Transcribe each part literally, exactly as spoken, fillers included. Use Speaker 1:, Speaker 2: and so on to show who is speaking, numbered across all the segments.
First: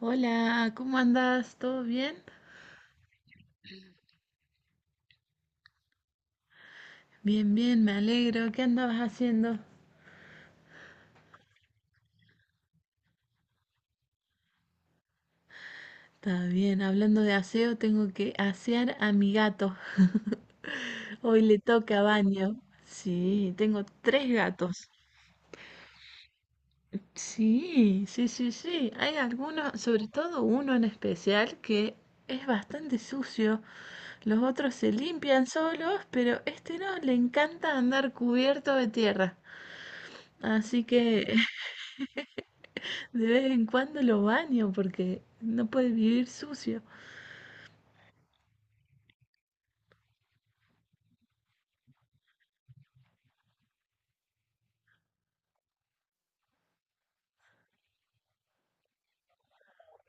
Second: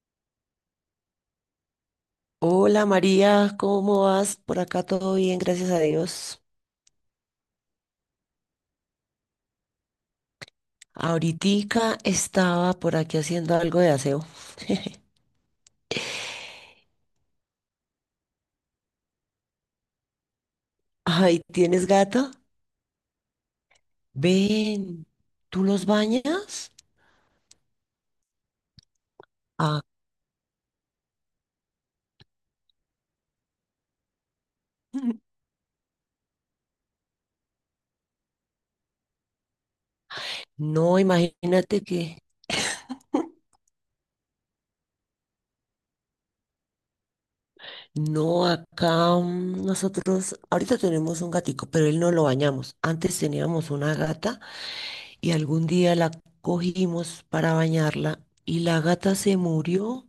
Speaker 1: Hola, ¿cómo andás? ¿Todo bien?
Speaker 2: Hola María, ¿cómo vas? Por acá todo bien, gracias a Dios.
Speaker 1: Bien, bien, me alegro. ¿Qué andabas haciendo?
Speaker 2: Ahoritica estaba por aquí haciendo algo de aseo.
Speaker 1: Está bien, hablando de aseo, tengo que asear a mi gato. Hoy
Speaker 2: Ay,
Speaker 1: le
Speaker 2: ¿tienes
Speaker 1: toca
Speaker 2: gato?
Speaker 1: baño. Sí, tengo tres gatos.
Speaker 2: Ven, ¿tú los bañas?
Speaker 1: Sí, sí, sí, sí. Hay algunos,
Speaker 2: Ah,
Speaker 1: sobre todo uno en especial, que es bastante sucio. Los otros se limpian solos, pero este no, le encanta andar cubierto de tierra. Así
Speaker 2: no,
Speaker 1: que
Speaker 2: imagínate que
Speaker 1: de vez en cuando lo baño porque no puede vivir sucio.
Speaker 2: no, acá mm, nosotros ahorita tenemos un gatico, pero él no lo bañamos. Antes teníamos una gata. y algún día la cogimos para bañarla y la gata se murió.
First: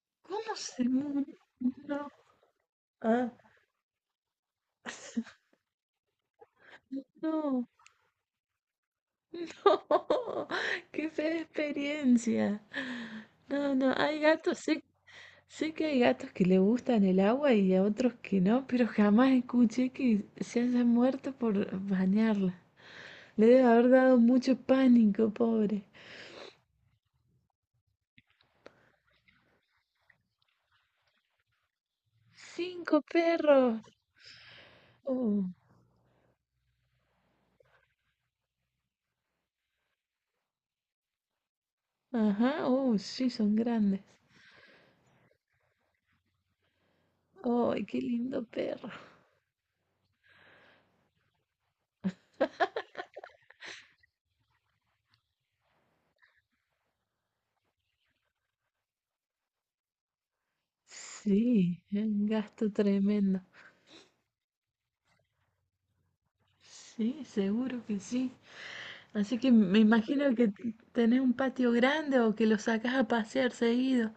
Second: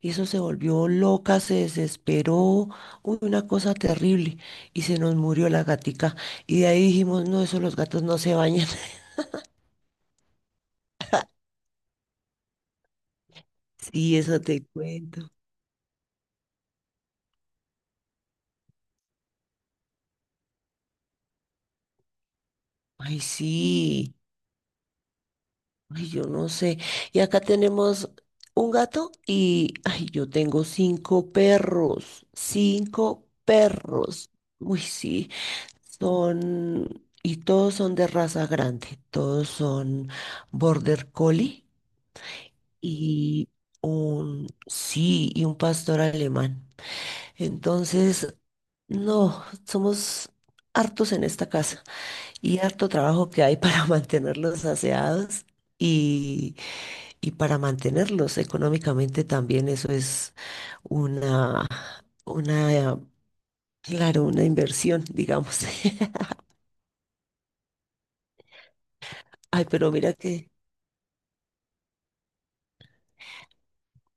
Speaker 2: eso se
Speaker 1: ¿Cómo? Se-
Speaker 2: volvió
Speaker 1: El
Speaker 2: loca, se
Speaker 1: No.
Speaker 2: desesperó, uy,
Speaker 1: Ah.
Speaker 2: una cosa terrible. Y se nos murió la gatica. Y de ahí dijimos, no, eso
Speaker 1: No.
Speaker 2: los gatos no se bañan.
Speaker 1: No. Qué fea experiencia. No, no.
Speaker 2: Sí,
Speaker 1: Hay
Speaker 2: eso
Speaker 1: gatos.
Speaker 2: te
Speaker 1: Sé,
Speaker 2: cuento.
Speaker 1: sé que hay gatos que le gustan el agua y a otros que no, pero jamás escuché que se hayan muerto por bañarla.
Speaker 2: Ay,
Speaker 1: Le debe haber
Speaker 2: sí.
Speaker 1: dado mucho pánico, pobre.
Speaker 2: Ay, yo no sé. Y acá tenemos un gato y, ay, yo tengo cinco perros.
Speaker 1: Cinco
Speaker 2: Cinco
Speaker 1: perros.
Speaker 2: perros. Uy, sí.
Speaker 1: Oh.
Speaker 2: Son, y todos son de raza grande, todos son Border Collie
Speaker 1: Ajá. Oh, sí,
Speaker 2: y
Speaker 1: son grandes.
Speaker 2: un, sí, y un pastor alemán.
Speaker 1: ¡Ay, qué
Speaker 2: Entonces,
Speaker 1: lindo perro!
Speaker 2: no, somos hartos en esta casa y harto trabajo que hay para mantenerlos aseados y, y para mantenerlos económicamente también. Eso es una,
Speaker 1: Sí, es un gasto
Speaker 2: una,
Speaker 1: tremendo.
Speaker 2: claro, una inversión, digamos.
Speaker 1: Sí, seguro que sí. Así que
Speaker 2: Ay,
Speaker 1: me
Speaker 2: pero mira
Speaker 1: imagino que
Speaker 2: que...
Speaker 1: t- tenés un patio grande o que lo sacás a pasear seguido.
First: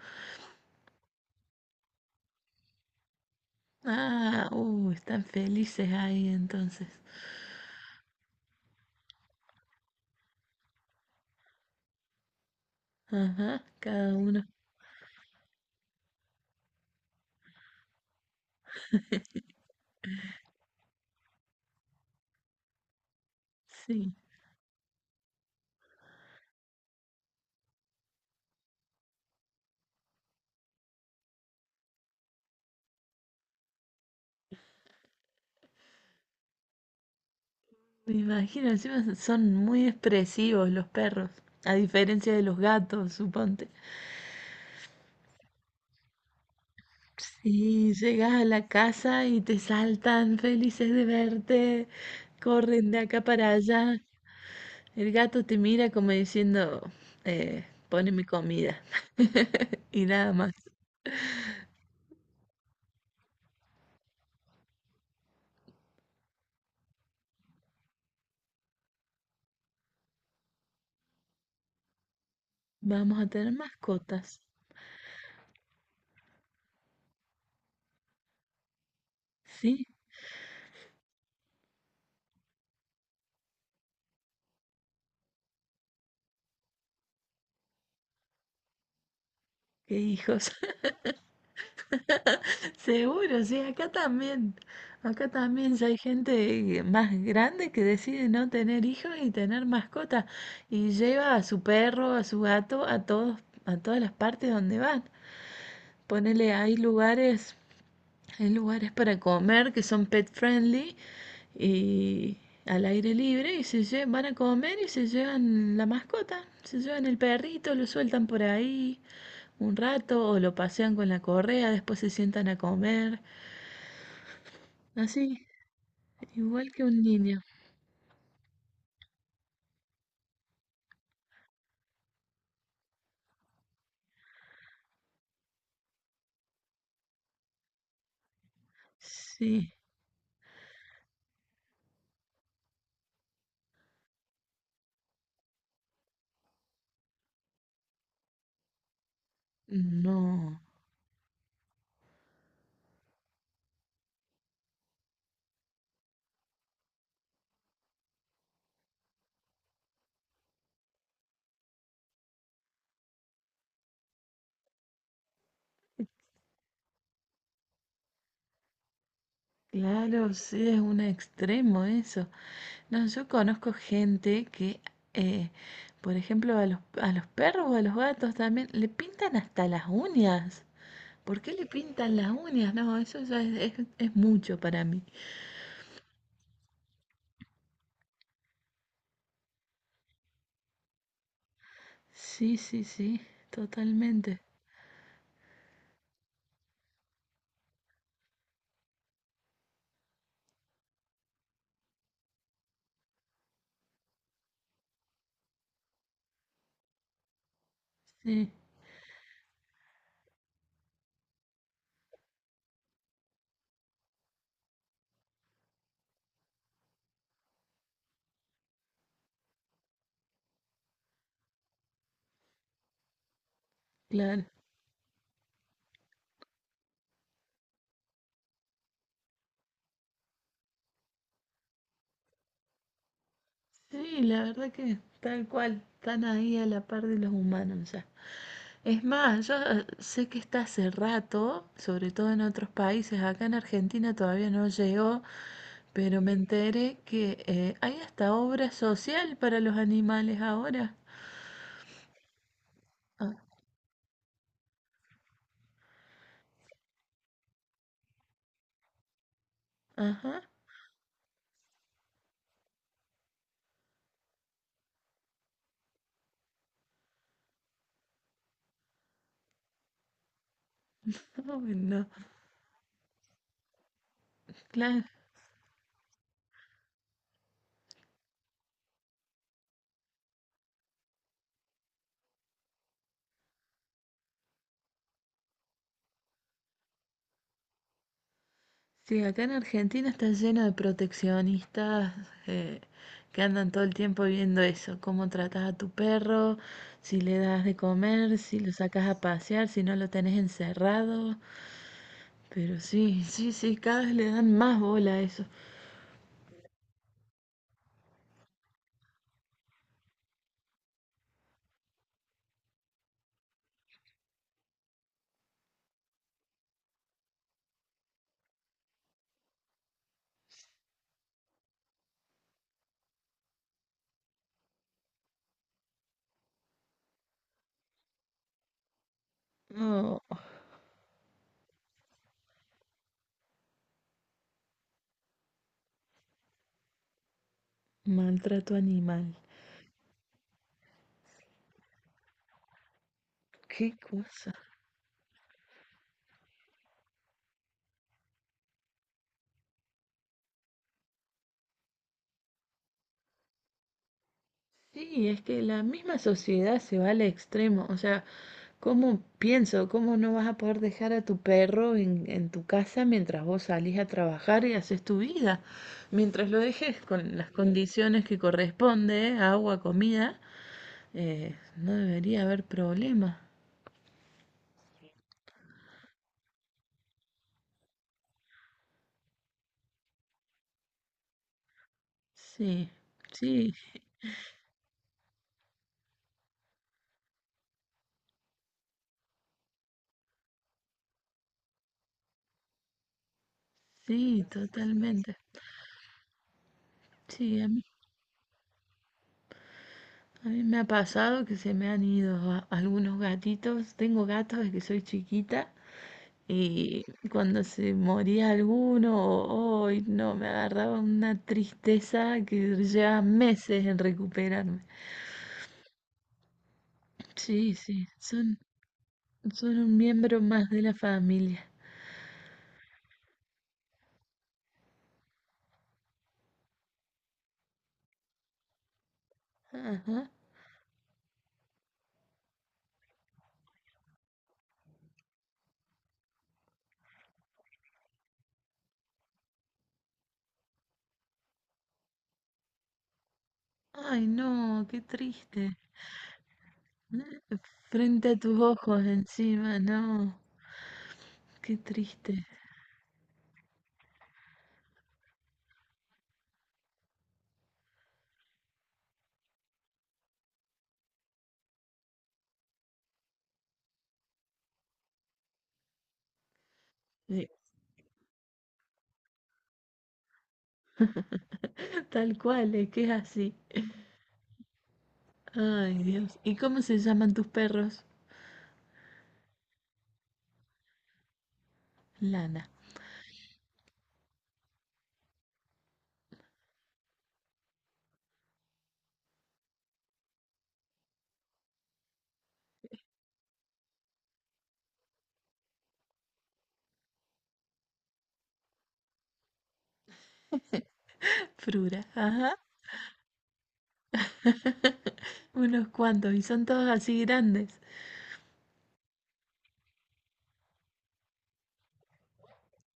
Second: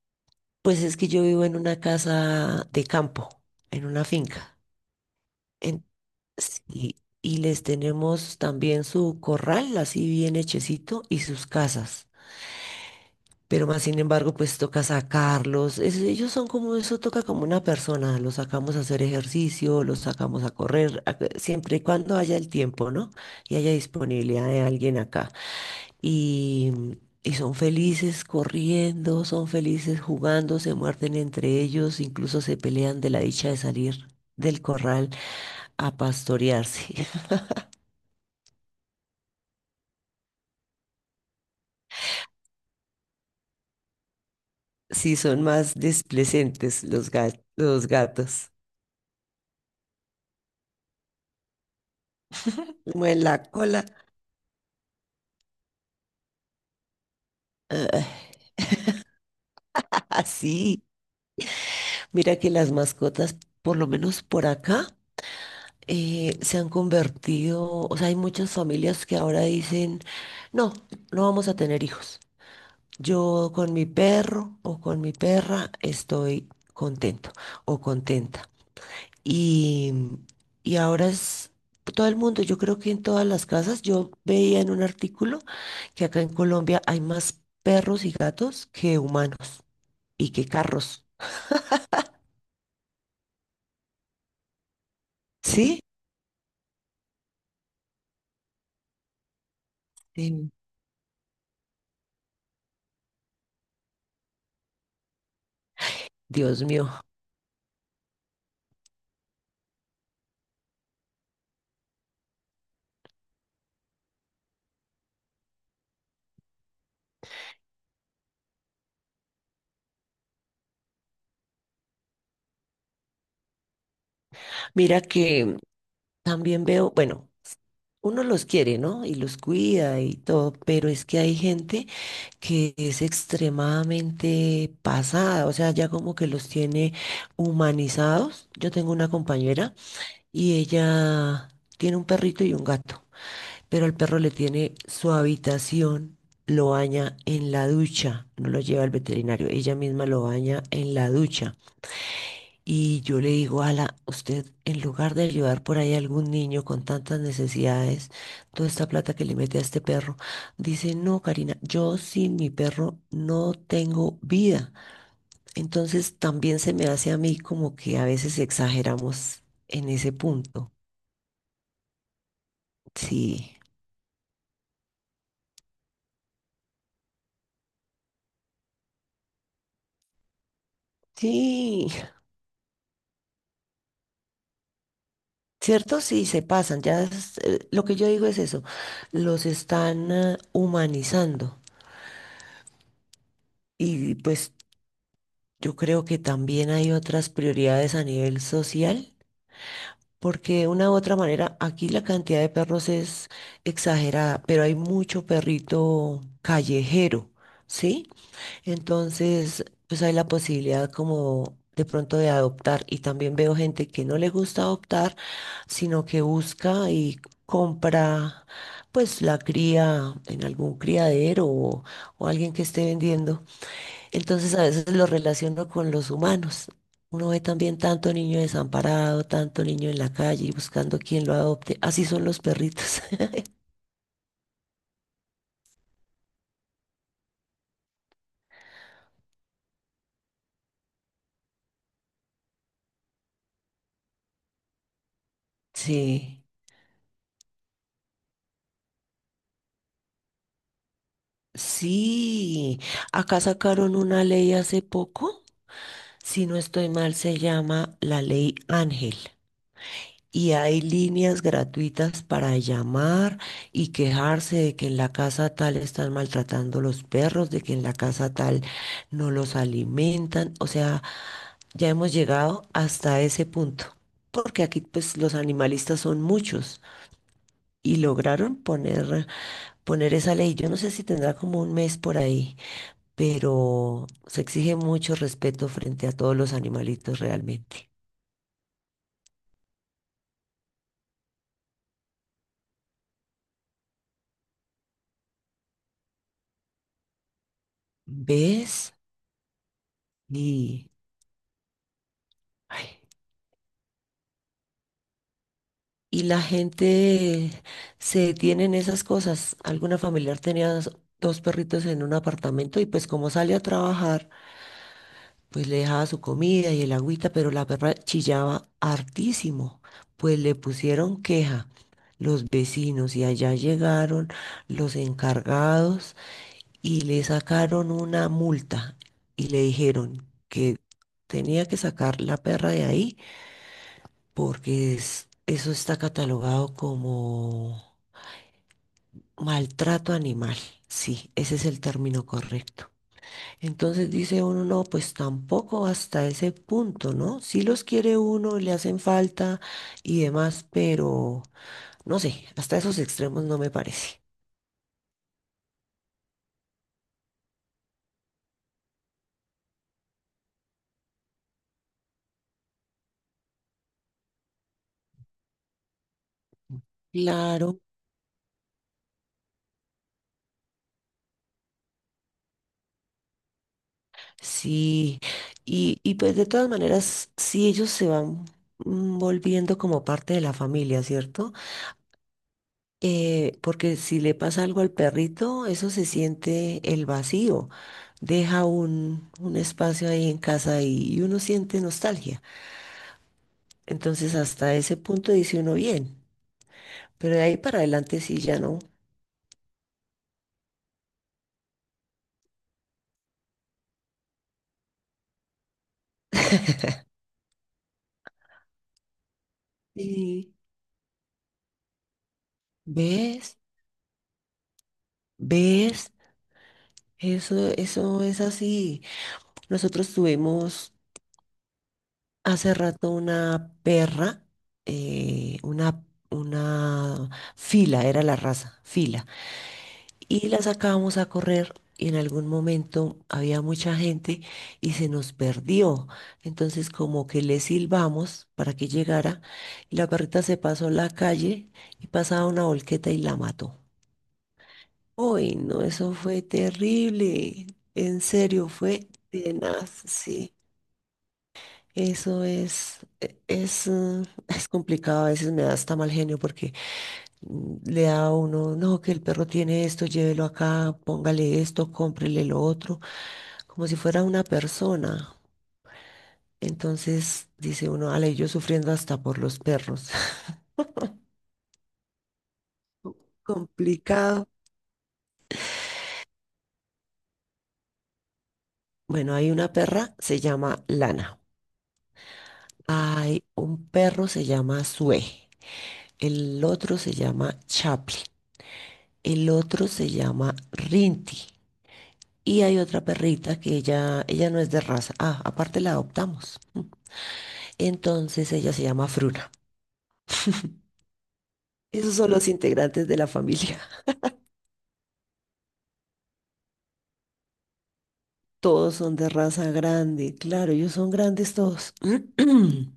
Speaker 2: Pues es que yo vivo en una casa de campo, en una
Speaker 1: Ah,
Speaker 2: finca.
Speaker 1: uh, están
Speaker 2: En-
Speaker 1: felices ahí entonces.
Speaker 2: sí, y les tenemos también su corral, así bien hechecito, y sus casas
Speaker 1: Ajá,
Speaker 2: pero más sin
Speaker 1: cada
Speaker 2: embargo,
Speaker 1: uno.
Speaker 2: pues toca sacarlos. Es- ellos son como eso, toca como una persona. Los sacamos a hacer ejercicio, los sacamos a correr, a- siempre y cuando haya el tiempo, ¿no? Y haya
Speaker 1: Sí,
Speaker 2: disponibilidad de alguien acá. Y, y son felices corriendo, son felices jugando, se muerden entre ellos, incluso se pelean de la dicha de salir del corral a pastorearse.
Speaker 1: me imagino, encima son muy expresivos los perros, a diferencia de los gatos, suponte.
Speaker 2: Sí, son más displecentes los gat- los
Speaker 1: Sí, llegas a
Speaker 2: gatos.
Speaker 1: la casa y te saltan felices de verte, corren de acá
Speaker 2: Mueven la
Speaker 1: para
Speaker 2: cola.
Speaker 1: allá. El gato te mira como diciendo, eh, pone mi
Speaker 2: ah,
Speaker 1: comida. Y nada más.
Speaker 2: Así, mira que las mascotas, por lo menos por acá, eh, se han convertido, o sea, hay muchas familias que ahora dicen, no, no vamos a tener hijos.
Speaker 1: Vamos a tener
Speaker 2: Yo con mi
Speaker 1: mascotas.
Speaker 2: perro o con mi perra estoy contento o contenta.
Speaker 1: Sí,
Speaker 2: Y, y ahora es todo el mundo, yo creo que en todas las casas, yo veía en un artículo que acá en Colombia hay más perros y gatos que humanos
Speaker 1: qué
Speaker 2: y que
Speaker 1: hijos.
Speaker 2: carros.
Speaker 1: Seguro, sí, acá también. Acá también
Speaker 2: ¿Sí?
Speaker 1: ya hay gente más grande que decide no tener hijos y tener mascotas.
Speaker 2: Sí.
Speaker 1: Y lleva a su perro, a su gato, a todos, a todas las partes donde van. Ponele,
Speaker 2: Dios
Speaker 1: hay
Speaker 2: mío.
Speaker 1: lugares, hay lugares para comer que son pet friendly y al aire libre y se lle- van a comer y se llevan la mascota, se llevan el perrito, lo sueltan por ahí un rato o lo pasean con la correa, después se sientan a comer,
Speaker 2: Mira
Speaker 1: así,
Speaker 2: que también
Speaker 1: igual que
Speaker 2: veo,
Speaker 1: un
Speaker 2: bueno,
Speaker 1: niño.
Speaker 2: uno los quiere, ¿no? Y los cuida y todo, pero es que hay gente que es extremadamente pasada, o sea, ya como que los tiene humanizados. Yo tengo una
Speaker 1: Sí,
Speaker 2: compañera y ella tiene un perrito y un gato, pero el perro le tiene su habitación, lo baña en la ducha, no lo lleva al veterinario, ella misma lo
Speaker 1: no,
Speaker 2: baña en la ducha. Y yo le digo, Ala, usted en lugar de ayudar por ahí a algún niño con tantas necesidades, toda esta plata que le mete a este perro, dice, no, Karina, yo sin mi perro no tengo vida. Entonces también se me hace a mí como que a veces exageramos en ese
Speaker 1: claro, sí
Speaker 2: punto.
Speaker 1: es un extremo eso. No, yo
Speaker 2: Sí,
Speaker 1: conozco gente que, eh, por ejemplo, a los, a los perros o a los gatos también le pintan hasta las uñas. ¿Por qué le
Speaker 2: sí,
Speaker 1: pintan las uñas? No, eso ya es, es, es mucho para mí.
Speaker 2: cierto, sí, se pasan. Ya es, eh, lo que yo digo es eso, los están ah, humanizando.
Speaker 1: Sí, sí, sí,
Speaker 2: Y
Speaker 1: totalmente.
Speaker 2: pues Yo creo que también hay otras prioridades a nivel social, porque de una u otra manera aquí la cantidad de perros es exagerada, pero hay mucho perrito callejero, ¿sí?
Speaker 1: Sí,
Speaker 2: Entonces, pues hay la posibilidad como de pronto de adoptar y también veo gente que no le gusta adoptar, sino que busca y compra pues la cría en algún criadero o, o alguien que esté vendiendo.
Speaker 1: claro.
Speaker 2: Entonces a veces lo relaciono con los humanos. Uno ve también tanto niño desamparado, tanto niño en la calle y buscando quien lo adopte. Así son los perritos.
Speaker 1: Sí, la verdad que tal cual, están ahí a la par de los humanos ya. Es más, yo eh, sé que está hace rato, sobre todo en otros países, acá en Argentina todavía no llegó, pero me
Speaker 2: Sí,
Speaker 1: enteré que eh, hay hasta obra social para los animales ahora.
Speaker 2: sí. Acá
Speaker 1: Ah,
Speaker 2: sacaron una ley hace poco, si no estoy mal, se llama la ley Ángel.
Speaker 1: ajá,
Speaker 2: Y hay líneas gratuitas para llamar y quejarse de que en la casa tal están maltratando los perros, de que en la casa tal no los alimentan. O sea,
Speaker 1: uy,
Speaker 2: ya
Speaker 1: no.
Speaker 2: hemos llegado hasta ese punto, porque aquí
Speaker 1: Claro,
Speaker 2: pues los animalistas son muchos y lograron poner, poner esa ley. Yo no sé si tendrá como un mes por ahí, pero se exige mucho respeto frente a todos los animalitos realmente.
Speaker 1: sí, acá en Argentina está lleno de proteccionistas, eh, que andan todo el tiempo viendo eso, cómo tratas a tu perro, si le das de comer, si lo
Speaker 2: ¿Ves?
Speaker 1: sacas a pasear, si no lo tenés
Speaker 2: Y...
Speaker 1: encerrado. Pero
Speaker 2: ay,
Speaker 1: sí, sí, sí, cada vez le dan más bola a eso.
Speaker 2: y la gente se detiene en esas cosas. Alguna familiar tenía dos dos perritos en un apartamento y pues como sale a trabajar, pues le dejaba su comida y el agüita, pero la perra chillaba hartísimo. Pues le pusieron queja los vecinos y allá llegaron los encargados y le sacaron una multa y le
Speaker 1: No,
Speaker 2: dijeron que tenía que sacar la perra de ahí porque es- eso está catalogado como
Speaker 1: maltrato animal.
Speaker 2: Maltrato animal, sí, ese es el término correcto.
Speaker 1: Qué
Speaker 2: Entonces dice
Speaker 1: cosa.
Speaker 2: uno, no, pues tampoco hasta ese punto, ¿no? Sí los quiere uno, le hacen falta y demás, pero no sé, hasta esos extremos no me parece.
Speaker 1: Sí, es que la misma sociedad se va al extremo. O sea, ¿cómo pienso? ¿Cómo no vas a poder dejar a tu perro en, en tu casa mientras vos salís a trabajar y haces tu vida? Mientras lo dejes con las
Speaker 2: Claro,
Speaker 1: condiciones que corresponde, agua, comida, eh, no debería haber problema.
Speaker 2: sí. Y, y pues de todas maneras, sí ellos se van mm, volviendo como parte de la familia, ¿cierto?
Speaker 1: Sí,
Speaker 2: Eh,
Speaker 1: sí,
Speaker 2: porque si le pasa algo al perrito, eso se siente el vacío. Deja un, un espacio ahí en casa y, y uno siente nostalgia. Entonces
Speaker 1: sí,
Speaker 2: hasta ese punto
Speaker 1: totalmente.
Speaker 2: dice uno bien, pero de ahí
Speaker 1: Sí, a
Speaker 2: para
Speaker 1: mí,
Speaker 2: adelante sí ya no.
Speaker 1: a mí me ha pasado que se me han ido a- algunos gatitos. Tengo gatos desde que soy chiquita. Y cuando se moría alguno, hoy no, me
Speaker 2: Sí.
Speaker 1: agarraba una tristeza que lleva
Speaker 2: ¿Ves?
Speaker 1: meses en recuperarme.
Speaker 2: ¿Ves? Eso,
Speaker 1: Sí, sí,
Speaker 2: eso es
Speaker 1: son,
Speaker 2: así.
Speaker 1: son un
Speaker 2: Nosotros
Speaker 1: miembro más de
Speaker 2: tuvimos
Speaker 1: la familia.
Speaker 2: hace rato una perra, eh, una, una fila, era la raza, fila.
Speaker 1: Ajá.
Speaker 2: y la sacábamos a correr. Y en algún momento había mucha gente y se nos perdió. Entonces como que le silbamos para que llegara y la perrita se pasó la calle y pasaba una volqueta y la mató.
Speaker 1: Ay, no, qué
Speaker 2: Uy,
Speaker 1: triste.
Speaker 2: no, eso fue
Speaker 1: Eh,
Speaker 2: terrible. En
Speaker 1: Frente a tus
Speaker 2: serio,
Speaker 1: ojos
Speaker 2: fue
Speaker 1: encima,
Speaker 2: tenaz,
Speaker 1: no,
Speaker 2: sí.
Speaker 1: qué
Speaker 2: Eso
Speaker 1: triste.
Speaker 2: es, e- es, mm, es complicado. A veces me da hasta mal genio porque mm, le da a uno, no, que el perro tiene esto, llévelo acá, póngale esto, cómprele lo otro, como si fuera una persona.
Speaker 1: Sí,
Speaker 2: Entonces dice uno, ale, yo sufriendo hasta por los perros.
Speaker 1: tal cual, es que es así.
Speaker 2: Complicado.
Speaker 1: Ay, Dios. ¿Y cómo se llaman tus perros?
Speaker 2: Bueno, hay una perra, se llama Lana.
Speaker 1: Lana,
Speaker 2: Hay un perro, se llama Sue. El otro se llama Chaplin. El otro se llama Rinty. Y hay otra perrita que ella, ella no es de raza. Ah, aparte la adoptamos. Entonces ella se llama Fruna.
Speaker 1: Frura.
Speaker 2: Esos son los
Speaker 1: Ajá.
Speaker 2: integrantes de la familia.
Speaker 1: Unos cuantos, y son todos así grandes.
Speaker 2: Todos son de raza grande. Claro, ellos son grandes todos.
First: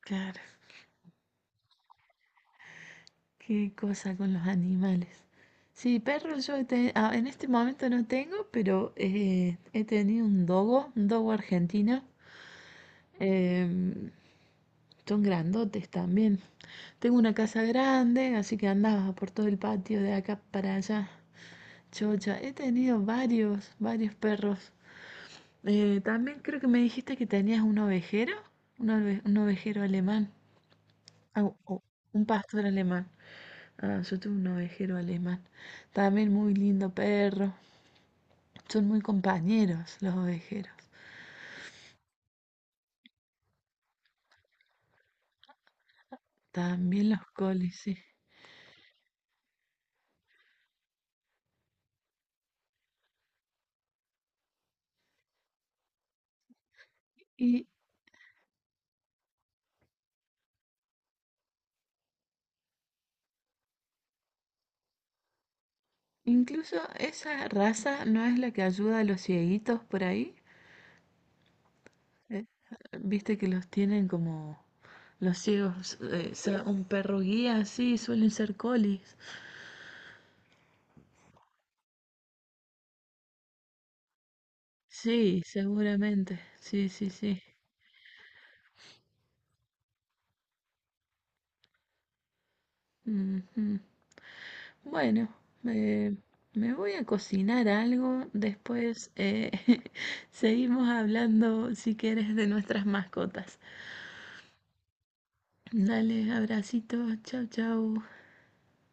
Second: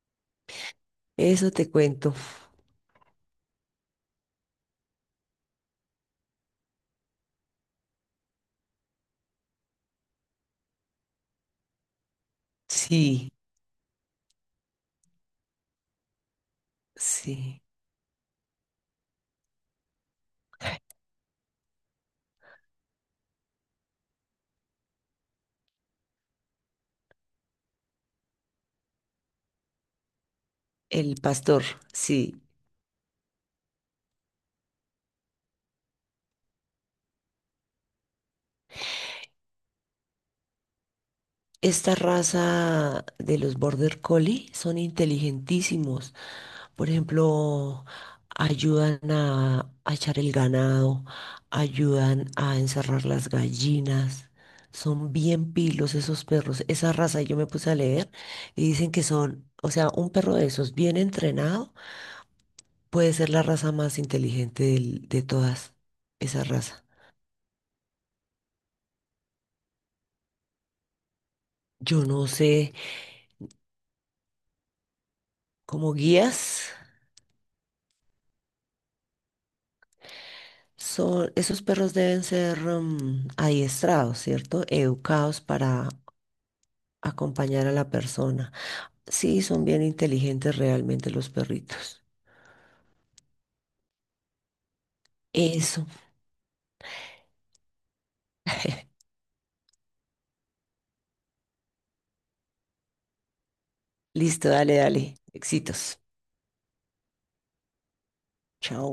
Speaker 1: Claro,
Speaker 2: Eso te cuento.
Speaker 1: qué cosa con los animales. Sí, perros yo he te- ah, en este momento no tengo, pero eh, he tenido un dogo, un dogo argentino.
Speaker 2: Sí,
Speaker 1: Em, son grandotes también. Tengo una casa
Speaker 2: sí.
Speaker 1: grande, así que andaba por todo el patio de acá para allá. Chocha, he tenido varios, varios perros. Eh, también creo que me dijiste que tenías un ovejero, un ove- un ovejero alemán.
Speaker 2: El
Speaker 1: Au,
Speaker 2: pastor,
Speaker 1: au, un
Speaker 2: sí.
Speaker 1: pastor alemán. Ah, yo tuve un ovejero alemán. También muy lindo perro. Son muy compañeros los ovejeros.
Speaker 2: Esta raza de los Border Collie son inteligentísimos. Por
Speaker 1: También los colis,
Speaker 2: ejemplo,
Speaker 1: sí.
Speaker 2: ayudan a, a echar el ganado, ayudan a encerrar las gallinas. Son bien pilos esos perros. Esa raza yo me
Speaker 1: Y
Speaker 2: puse a leer y dicen que son, o sea, un perro de esos bien entrenado puede ser la raza más inteligente del- de todas esa
Speaker 1: incluso
Speaker 2: raza.
Speaker 1: esa raza no es la que ayuda a los cieguitos por ahí.
Speaker 2: Yo no
Speaker 1: Eh,
Speaker 2: sé,
Speaker 1: Viste que los tienen como los
Speaker 2: como
Speaker 1: ciegos. Eh, sea
Speaker 2: guías.
Speaker 1: un perro guía, sí, suelen ser colis.
Speaker 2: Son, esos perros deben ser mm, adiestrados, ¿cierto? Educados
Speaker 1: Sí,
Speaker 2: para
Speaker 1: seguramente. Sí, sí, sí.
Speaker 2: acompañar a la persona. Sí, son bien inteligentes realmente los perritos.
Speaker 1: Ujú. Bueno,
Speaker 2: Eso.
Speaker 1: eh, me voy a cocinar algo, después eh, seguimos hablando si quieres de nuestras mascotas.
Speaker 2: Listo, dale, dale. Éxitos.
Speaker 1: Dale, abracito, chau, chau.
Speaker 2: Chao.